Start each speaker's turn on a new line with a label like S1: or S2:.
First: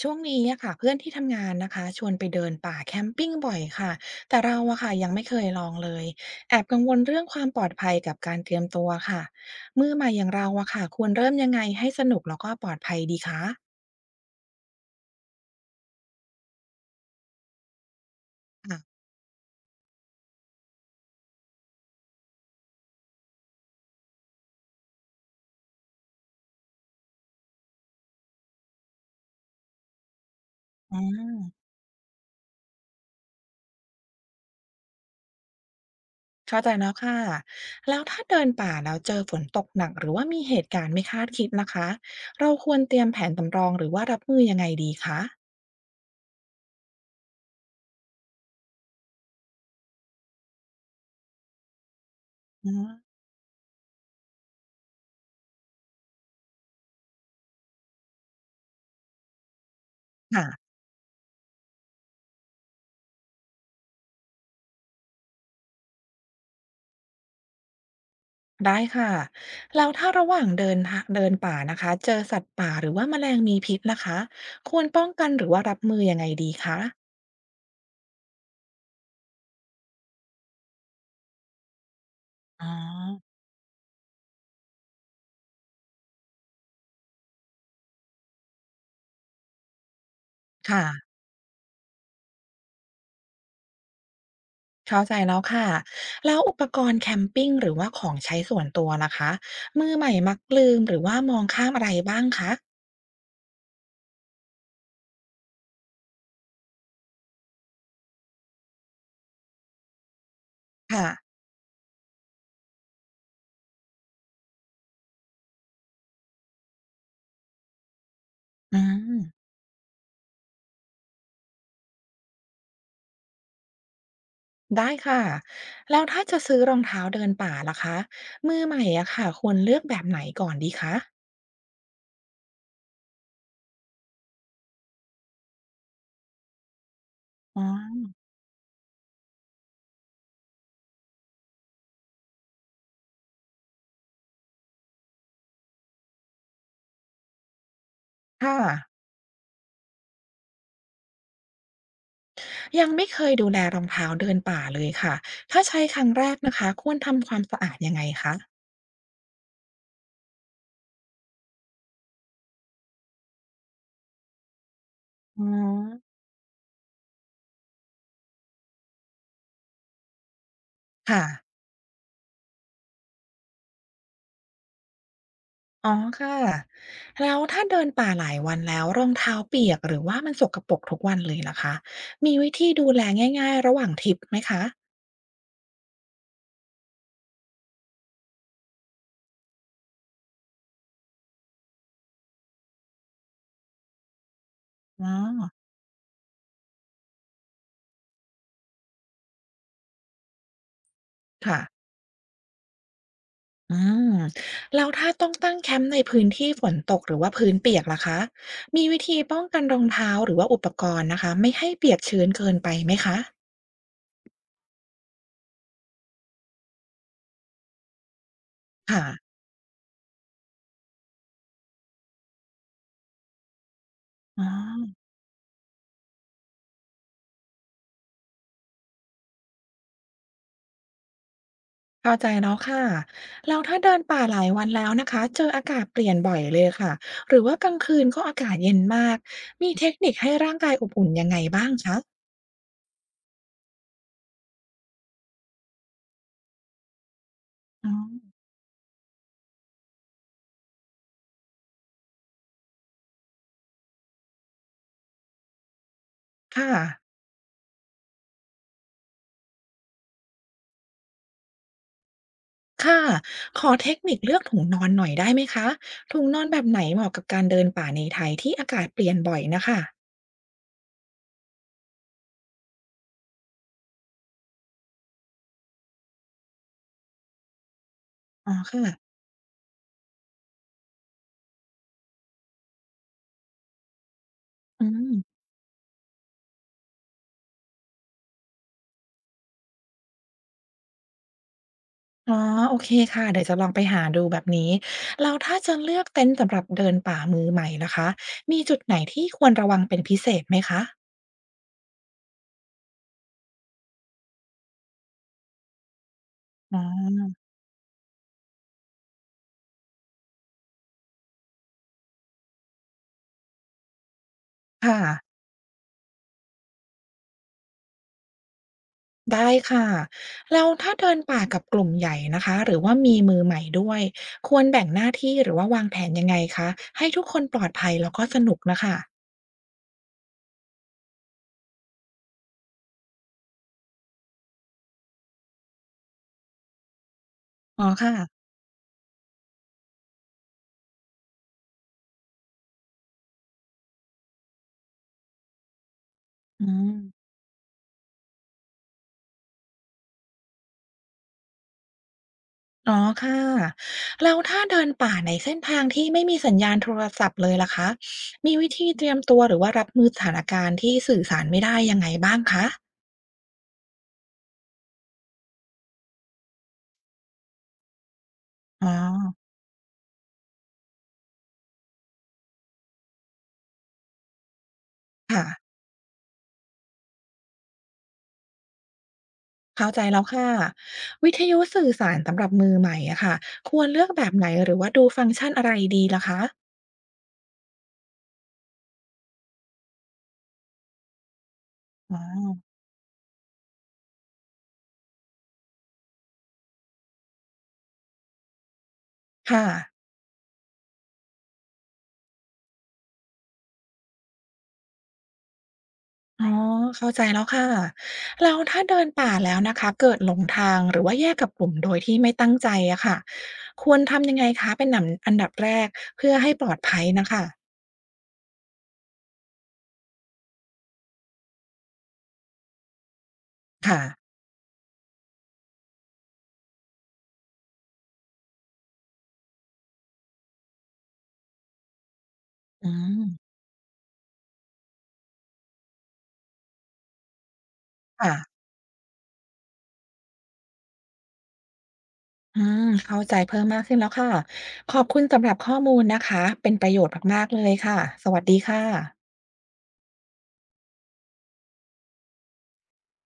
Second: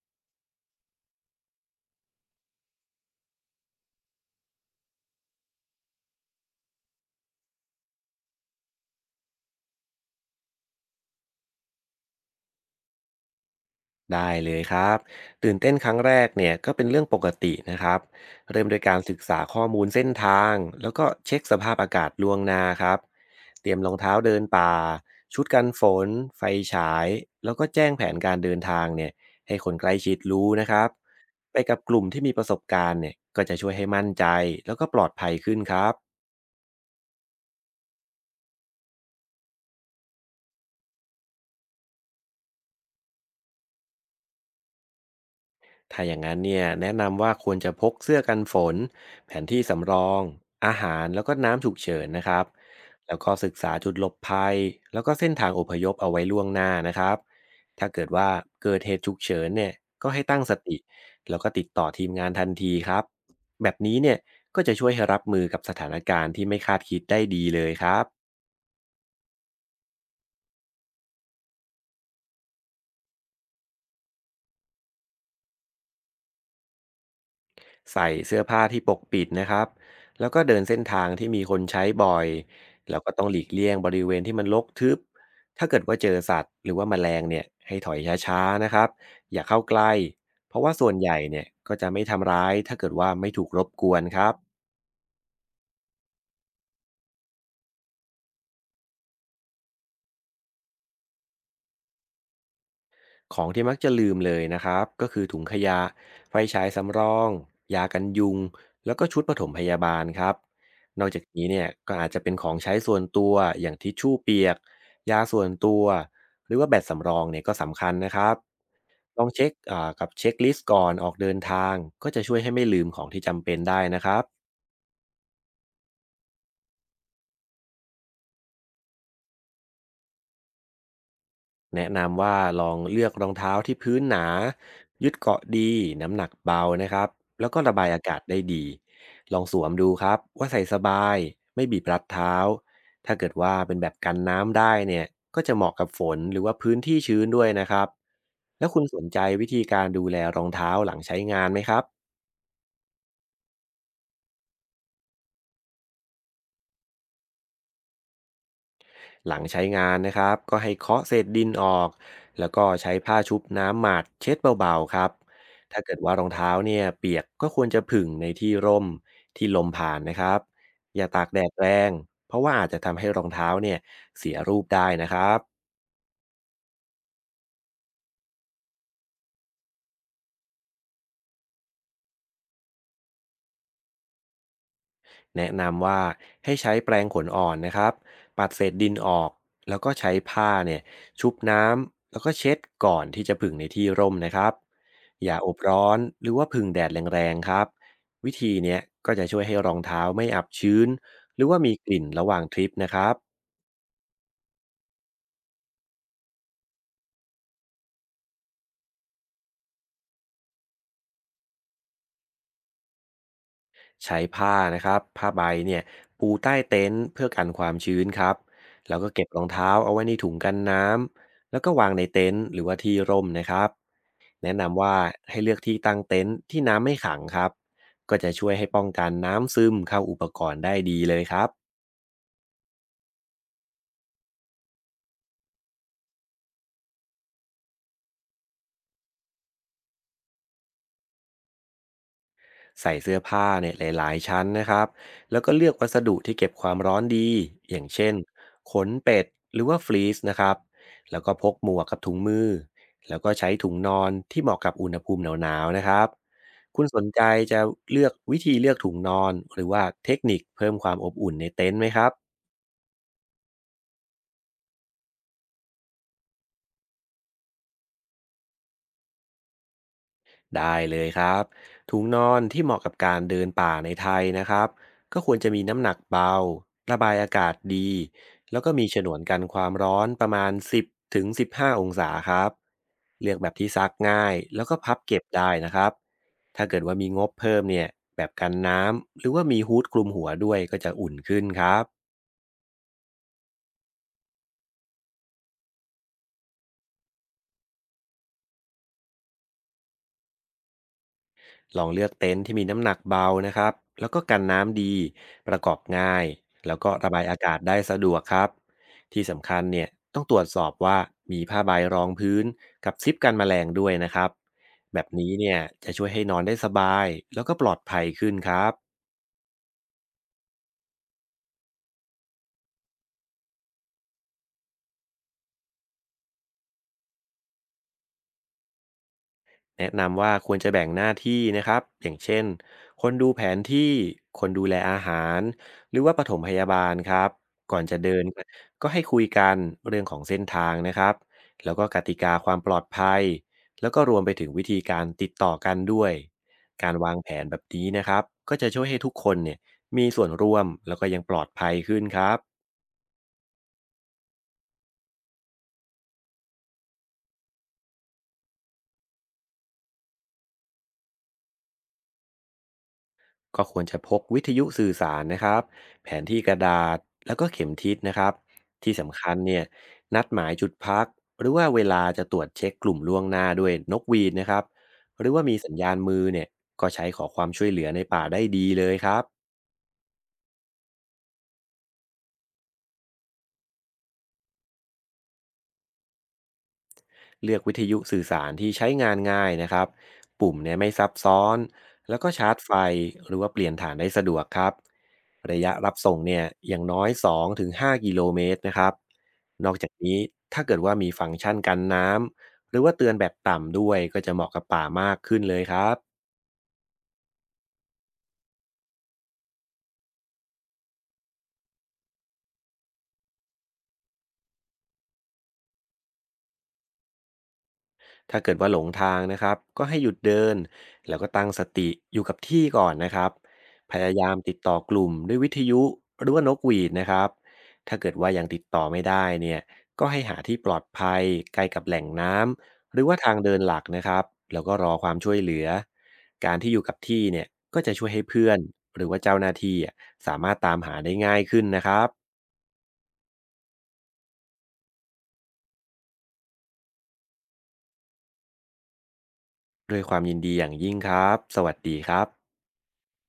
S1: ช่วงนี้อะค่ะเพื่อนที่ทำงานนะคะชวนไปเดินป่าแคมปิ้งบ่อยค่ะแต่เราอะค่ะยังไม่เคยลองเลยแอบกังวลเรื่องความปลอดภัยกับการเตรียมตัวค่ะมือใหม่อย่างเราอะค่ะควรเริ่มยังไงให้สนุกแล้วก็ปลอดภัยดีคะ
S2: ได้เลยครับตื่นเต้นครั้งแรกเนี่ยก็เป็นเรื่องปกตินะครับเริ่มด้วยการ
S1: ค่ะ
S2: ศึกษาข้อมูลเส้นทางแล้วก็เช็คสภาพอากาศล่วงหน้าครับเตรียมรองเท้าเดินป่าชุดกันฝนไฟฉายแล้วก็แจ้งแผนการเดินทางเนี่ยให้คนใกล้ชิดรู้นะครับ
S1: อื
S2: ไป
S1: ม
S2: กับกลุ่มที่มีประสบการณ์เนี่ยก็จะช่วยให้มั่นใจแล้วก็ปลอดภัยขึ้นครับ
S1: เข้าใจแล้วค่ะแล้วถ้าเดินป่าแล้วเจอฝนตกหนักหรือว่ามีเหตุการณ์ไม่คาดคิดนะคะเราควรเตรียมแผนสำรองหรือว่ารับมือยังไงดีคะ
S2: ถ้าอย่างนั้นเนี่ยแนะนำว่าควรจะพกเสื้อกันฝนแผนที่สำรองอาหารแล้วก็น้ำฉุกเฉินนะครับ
S1: อืม
S2: แล้วก็ศึกษาจุดหลบภัยแล้วก็เส้นทางอพยพเอาไว้ล่วงหน้านะครับถ้าเกิดว่าเกิดเหตุฉุกเฉินเนี่ยก็ให้ตั้งส
S1: ค่ะ
S2: ติแล้วก็ติดต่อทีมงานทันทีครับแบบนี้เนี่ยก็จะช่วยให้รับมือกับสถานการณ์ที่ไม่คาดคิดได้ดีเลยครับ
S1: ได้ค่ะแล้วถ้าระหว่างเดินป่านะคะเจอสัตว์ป่าหรือว่าแมลงมีพิษนะคะควรป้องกันหรือว่ารับมือยังไงดีคะ
S2: ใส่เสื้อผ้าที่ปกปิดนะครับ แล้วก็เดินเส้นทางที่มีคนใช้บ่อย
S1: อ๋อ
S2: แล้วก็ต้องหลีกเลี่ยงบริเวณที่มันรกทึบ ถ้าเกิดว่าเจอสัตว์หรือว่าแมลงเนี่ยให้ถอยช้าๆนะครับ อย่าเข้าใกล้ เพราะว่า
S1: ค่ะ
S2: ส่วนใหญ่เนี่ยก็จะไม่ทำร้ายถ้าเกิดว่าไม่ถูกรบกวนครับ
S1: เข้าใจแล้วค่ะแล้วอุปกรณ์แคมปิงหรือว่าของใช้ส่วนตัวนะคะมือใหม่มักลืมหรือว่ามองข้ามอะไรบ้างคะ
S2: ของที่มักจะลืมเลยนะครับก็คือถุงขยะไฟฉายสำรองยากันยุงแล้วก็ชุดปฐมพยาบาลครับน
S1: ค่ะ
S2: อกจากนี้เนี่ยก็อาจจะเป็นของใช้ส่วนตัวอย่างทิชชู่เปียกยาส่วนตัวหรือว่าแบตสำรองเนี่ยก็สำคัญนะครับ
S1: อื
S2: ลองเช็
S1: ม
S2: คกับเช็คลิสต์ก่อนออกเดินทางก็จะช่วยให้ไม่ลืมของที่จำเป็นได้นะครับ
S1: ได้ค่ะแล้วถ้าจะซื้อรองเท้าเดินป่าล่ะคะมือใหม่อะค่ะควรเลือกแบบไหนก่อนดีคะ
S2: แนะนำว่าลองเลือกรองเท้าที่พื้นหนายึดเกาะดีน้ำหนักเบานะครับแล้วก็
S1: อ๋อ
S2: ระบายอากาศได้ดีลองสวมดูครับว่าใส่สบายไม่บีบรัดเท้าถ้าเกิดว่าเป็นแบบกันน้ำได้เนี่ยก็จะเหมาะกับฝนหรือว่าพื้นที่ชื้นด้วยนะครับ
S1: ค่ะ
S2: แล้วคุณสนใจวิธีการดูแลรองเท้าหลังใช้งานไหมครับ
S1: ยังไม่เคยดูแลรองเท้าเดินป่าเลยค่ะถ้าใช้ครั้งแรกนะคะควรทำความสะอาดยังไงคะ
S2: หลังใช้งานนะครับก็ให้เคาะเศษดินออกแล้วก็ใช้ผ้าชุบน้ำหมาดเช็ดเบาๆครับ
S1: อ๋
S2: ถ้าเกิดว่า
S1: อ
S2: รองเท้าเนี่ยเปียกก็ควรจะผึ่งในที่ร่มที่ลมผ่านนะครับอย่าตา
S1: ค่ะ
S2: กแดดแรงเพราะว่าอาจจะทำให้รองเท้าเนี่ยเสียรูปได้นะครับ
S1: อ๋อค่ะแล้วถ้าเดินป่าหลายวันแล้วรองเท้าเปียกหรือว่ามันสกปรกทุกวันเลยล่ะคะมีวิธีดูแลง่ายๆระหว่างทริปไหมคะ
S2: แนะนำว่าให้ใช้แปรงขนอ่อนนะครับปัดเศษดินออกแล้วก็ใช้ผ้าเนี่ยชุบน้ำแล้วก็เช็ดก่อนที่จะผึ่งในที่ร่มนะครับ
S1: อ๋อ
S2: อย่าอบร้อนหรือว่าผึ่งแดดแรงๆครับวิธีเนี้ยก็จะช่วยให้รองเท้าไม่อับชื้นหรือว่า
S1: ค่ะ
S2: มีกลิ่นระหว่างทริปนะครับ
S1: อืมแล้วถ้าต้องตั้งแคมป์ในพื้นที่ฝนตกหรือว่าพื้นเปียกล่ะคะมีวิธีป้องกันรองเท้าหรือว่าอุปกรณ์นะคะไม่ให้เปียกชื้นเกินไปไหมคะ
S2: ใช้ผ้านะครับผ้าใบเนี่ยปูใต้เต็นท์เพื่อกันความชื้นครับแล้วก็เก็บ
S1: ค่ะ
S2: รองเท้าเอาไว้ในถุงกันน้ำแล้วก็วางในเต็นท์หรือว่าที่ร่มนะครับ
S1: อ๋
S2: แนะนำว่า
S1: อ
S2: ให้เลือกที่ตั้งเต็นท์ที่น้ำไม่ขังครับก็จะช่วยให้ป้องกันน้ำซึมเข้าอุปกรณ์ได้ดีเลยครับ
S1: เข้าใจแล้วค่ะแล้วถ้าเดินป่าหลายวันแล้วนะคะเจออากาศเปลี่ยนบ่อยเลยค่ะ หรือว่ากลางคืนก็อากาศเย็นมากมีเทคนิคให้ร่างกายอบอุ่นยังไงบ้างคะ
S2: ใส่เสื้อผ้าเนี่ยหลายๆชั้นนะครับแล้วก็เลือกวัสดุที่เก็บความร้อนดีอย่าง
S1: อ๋อ
S2: เช่นขนเป็ดหรือว่าฟลีซนะครับแล้วก็พกหมวกกับถุงมือแล้วก็ใช้ถุงนอนที่เหมาะกับอุณหภูมิหนาวๆนะครับ
S1: ค่ะ
S2: คุณสนใจจะเลือกวิธีเลือกถุงนอนหรือว่าเทคนิคเพิ่มความอบอุ่นในเต็นท์ไหมครับ
S1: ค่ะขอเทคนิคเลือกถุงนอนหน่อยได้ไหมคะถุงนอนแบบไหนเหมาะกับการเดินป่าในไทยที่อากาศเปลี่ยนบ่อยนะคะ
S2: ได้เลยครับถุงนอนที่เหมาะกับการเดินป่าในไทยนะครับก็ควรจะมีน้ำหนักเบาระบายอากาศดี
S1: อ๋อ
S2: แล้วก็มีฉน
S1: ค่ะ
S2: วนกันความร้อนประมาณ10ถึง15องศาครับเลือกแบบที่ซักง่ายแล้วก็
S1: อื
S2: พับ
S1: ม
S2: เก็บได้นะครับถ้าเกิดว่ามีงบเพิ่มเนี่ยแบบกันน้ำหรือว่ามีฮู้ดคลุมหัวด้วยก็จะอุ่นขึ้นครับ
S1: อ๋อโอเคค่ะเดี๋ยวจะลองไปหาดูแบบนี้เราถ้าจะเลือกเต็นท์สำหรับเดินป่ามือใหม่ละคะมีจุดไหนที่ควรระวังเป็นพิเศษไหมคะ
S2: ลองเลือกเต็นท์ที่มีน้ำหนักเบานะครับแล้วก็กันน้ำดี ประกอบง่าย แล้ว
S1: อา
S2: ก็ระบายอากาศได้สะดวกครับที่สำคัญเนี่ยต้องตรวจสอบว่ามีผ้าใบรองพื้นกับซิปกันแมลงด้วยนะครับ
S1: ค่ะ
S2: แบบนี้เนี่ยจะช่วยให้นอนได้สบายแล้วก็ปลอดภัยขึ้นครับ
S1: ได้ค่ะแล้วถ้าเดินป่ากับกลุ่มใหญ่นะคะหรือว่ามีมือใหม่ด้วยควรแบ่งหน้าที่หรือว่าวางแผนยังไงคะให้ทุกคนปลอดภัยแล้วก็สนุกนะค่ะ
S2: แนะนำว่าควรจะแบ่งหน้าที่นะครับอย่างเช่นคนดูแผนที่คนดูแลอาหารหรือว่าปฐมพยาบาลครับก่อ
S1: อ๋
S2: น
S1: อ
S2: จะเดิน
S1: ค่ะ
S2: ก็ให้คุยกันเรื่องของเส้นทางนะครับแล้วก็กติกาความปลอดภัยแล้วก็รวมไปถึงวิธีการติดต่อกันด้วย
S1: อื
S2: กา
S1: ม
S2: รวางแผนแบบนี้นะครับก็จะช่วยให้ทุกคนเนี่ยมีส่วนร่วมแล้วก็ยังปลอดภัยขึ้นครับ
S1: อ๋อค่ะแล้วถ้าเดินป่าในเส้นทางที่ไม่มีสัญญาณโทรศัพท์เลยล่ะคะมีวิธีเตรียมตัวหรือว่ารับมือสถานการณ์ที่สื่อสารไม่ได้ยังไงบ้างคะ
S2: ก็ควรจะพกวิทยุสื่อสารนะครับแผนที่กระดาษแล้วก็เข็มทิศนะครับ
S1: อ๋อ
S2: ที่สำคัญเนี่ยนัดหมายจุดพักหรือว่าเวลาจะตรวจเช็คกลุ่มล่วงหน้าด้วยนกหวีดนะครับหรือว่า
S1: ค่ะ
S2: มีสัญญาณมือเนี่ยก็ใช้ขอความช่วยเหลือในป่าได้ดีเลยครับ
S1: เข้าใจแล้วค่ะวิทยุสื่อสารสำหรับมือใหม่อะค่ะควรเลือกแบบไหนหรือว่าดูฟังก์ชันอะไรดีล่ะคะ
S2: เลือกวิทยุสื่อสารที่ใช้งานง่ายนะครับ ปุ่มเนี่ยไม่ซับซ้อน แล้
S1: อ๋
S2: วก็ชาร์จ
S1: อ
S2: ไฟหรือว่าเปลี่ยนฐานได้สะดวกครับ ระยะรับส่งเนี่ยอย่างน้อย2-5กิโลเมตรนะครับ
S1: ค่ะ
S2: นอกจากนี้ถ้าเกิดว่ามีฟังก์ชันกันน้ำหรือว่าเตือนแบบต่ำด้วยก็จะเหมาะกับป่ามากขึ้นเลยครับ
S1: อ๋อเข้าใจแล้วค่ะแล้วถ้าเดินป่าแล้วนะคะเกิดหลงทางหรือว่าแยกกับกลุ่มโดยที่ไม่ตั้งใจอะค่ะควรทำยังไงคะเป็นหนำอันดับแรกเพื่อให้ปลอดภัยนะคะ
S2: ถ้าเกิดว่าหลงทางนะครับก็ให้หยุดเดินแล้วก็ตั้งสติอยู่กับที่ก่อนนะครับพ
S1: ค่ะ
S2: ยายามติดต่อกลุ่มด้วยวิทยุหรือว่านกหวีดนะครับถ้าเกิดว่ายังติดต่อไม่ได้เนี่ยก็ให้หาที่ปลอดภัยใกล้กับแหล่งน้
S1: อื
S2: ำหรือว่าทางเดิ
S1: ม
S2: นหลักนะครับแล้วก็รอความช่วยเหลือการที่อยู่กับที่เนี่ยก็จะช่วยให้
S1: ค่ะ
S2: เพื่อนหรือว่าเจ้าหน้าที่อะสามารถตามหาได้ง่ายขึ้นนะครับ
S1: อืมเข้าใจเพิ่มมากขึ้นแล้วค่ะขอบคุณสำหรับข้อมูลนะคะเป็นประโยชน์มากๆเลยค่ะสวัสดีค่ะ
S2: ด้วยความยินดีอย่างยิ่งครับสวัสดีครับ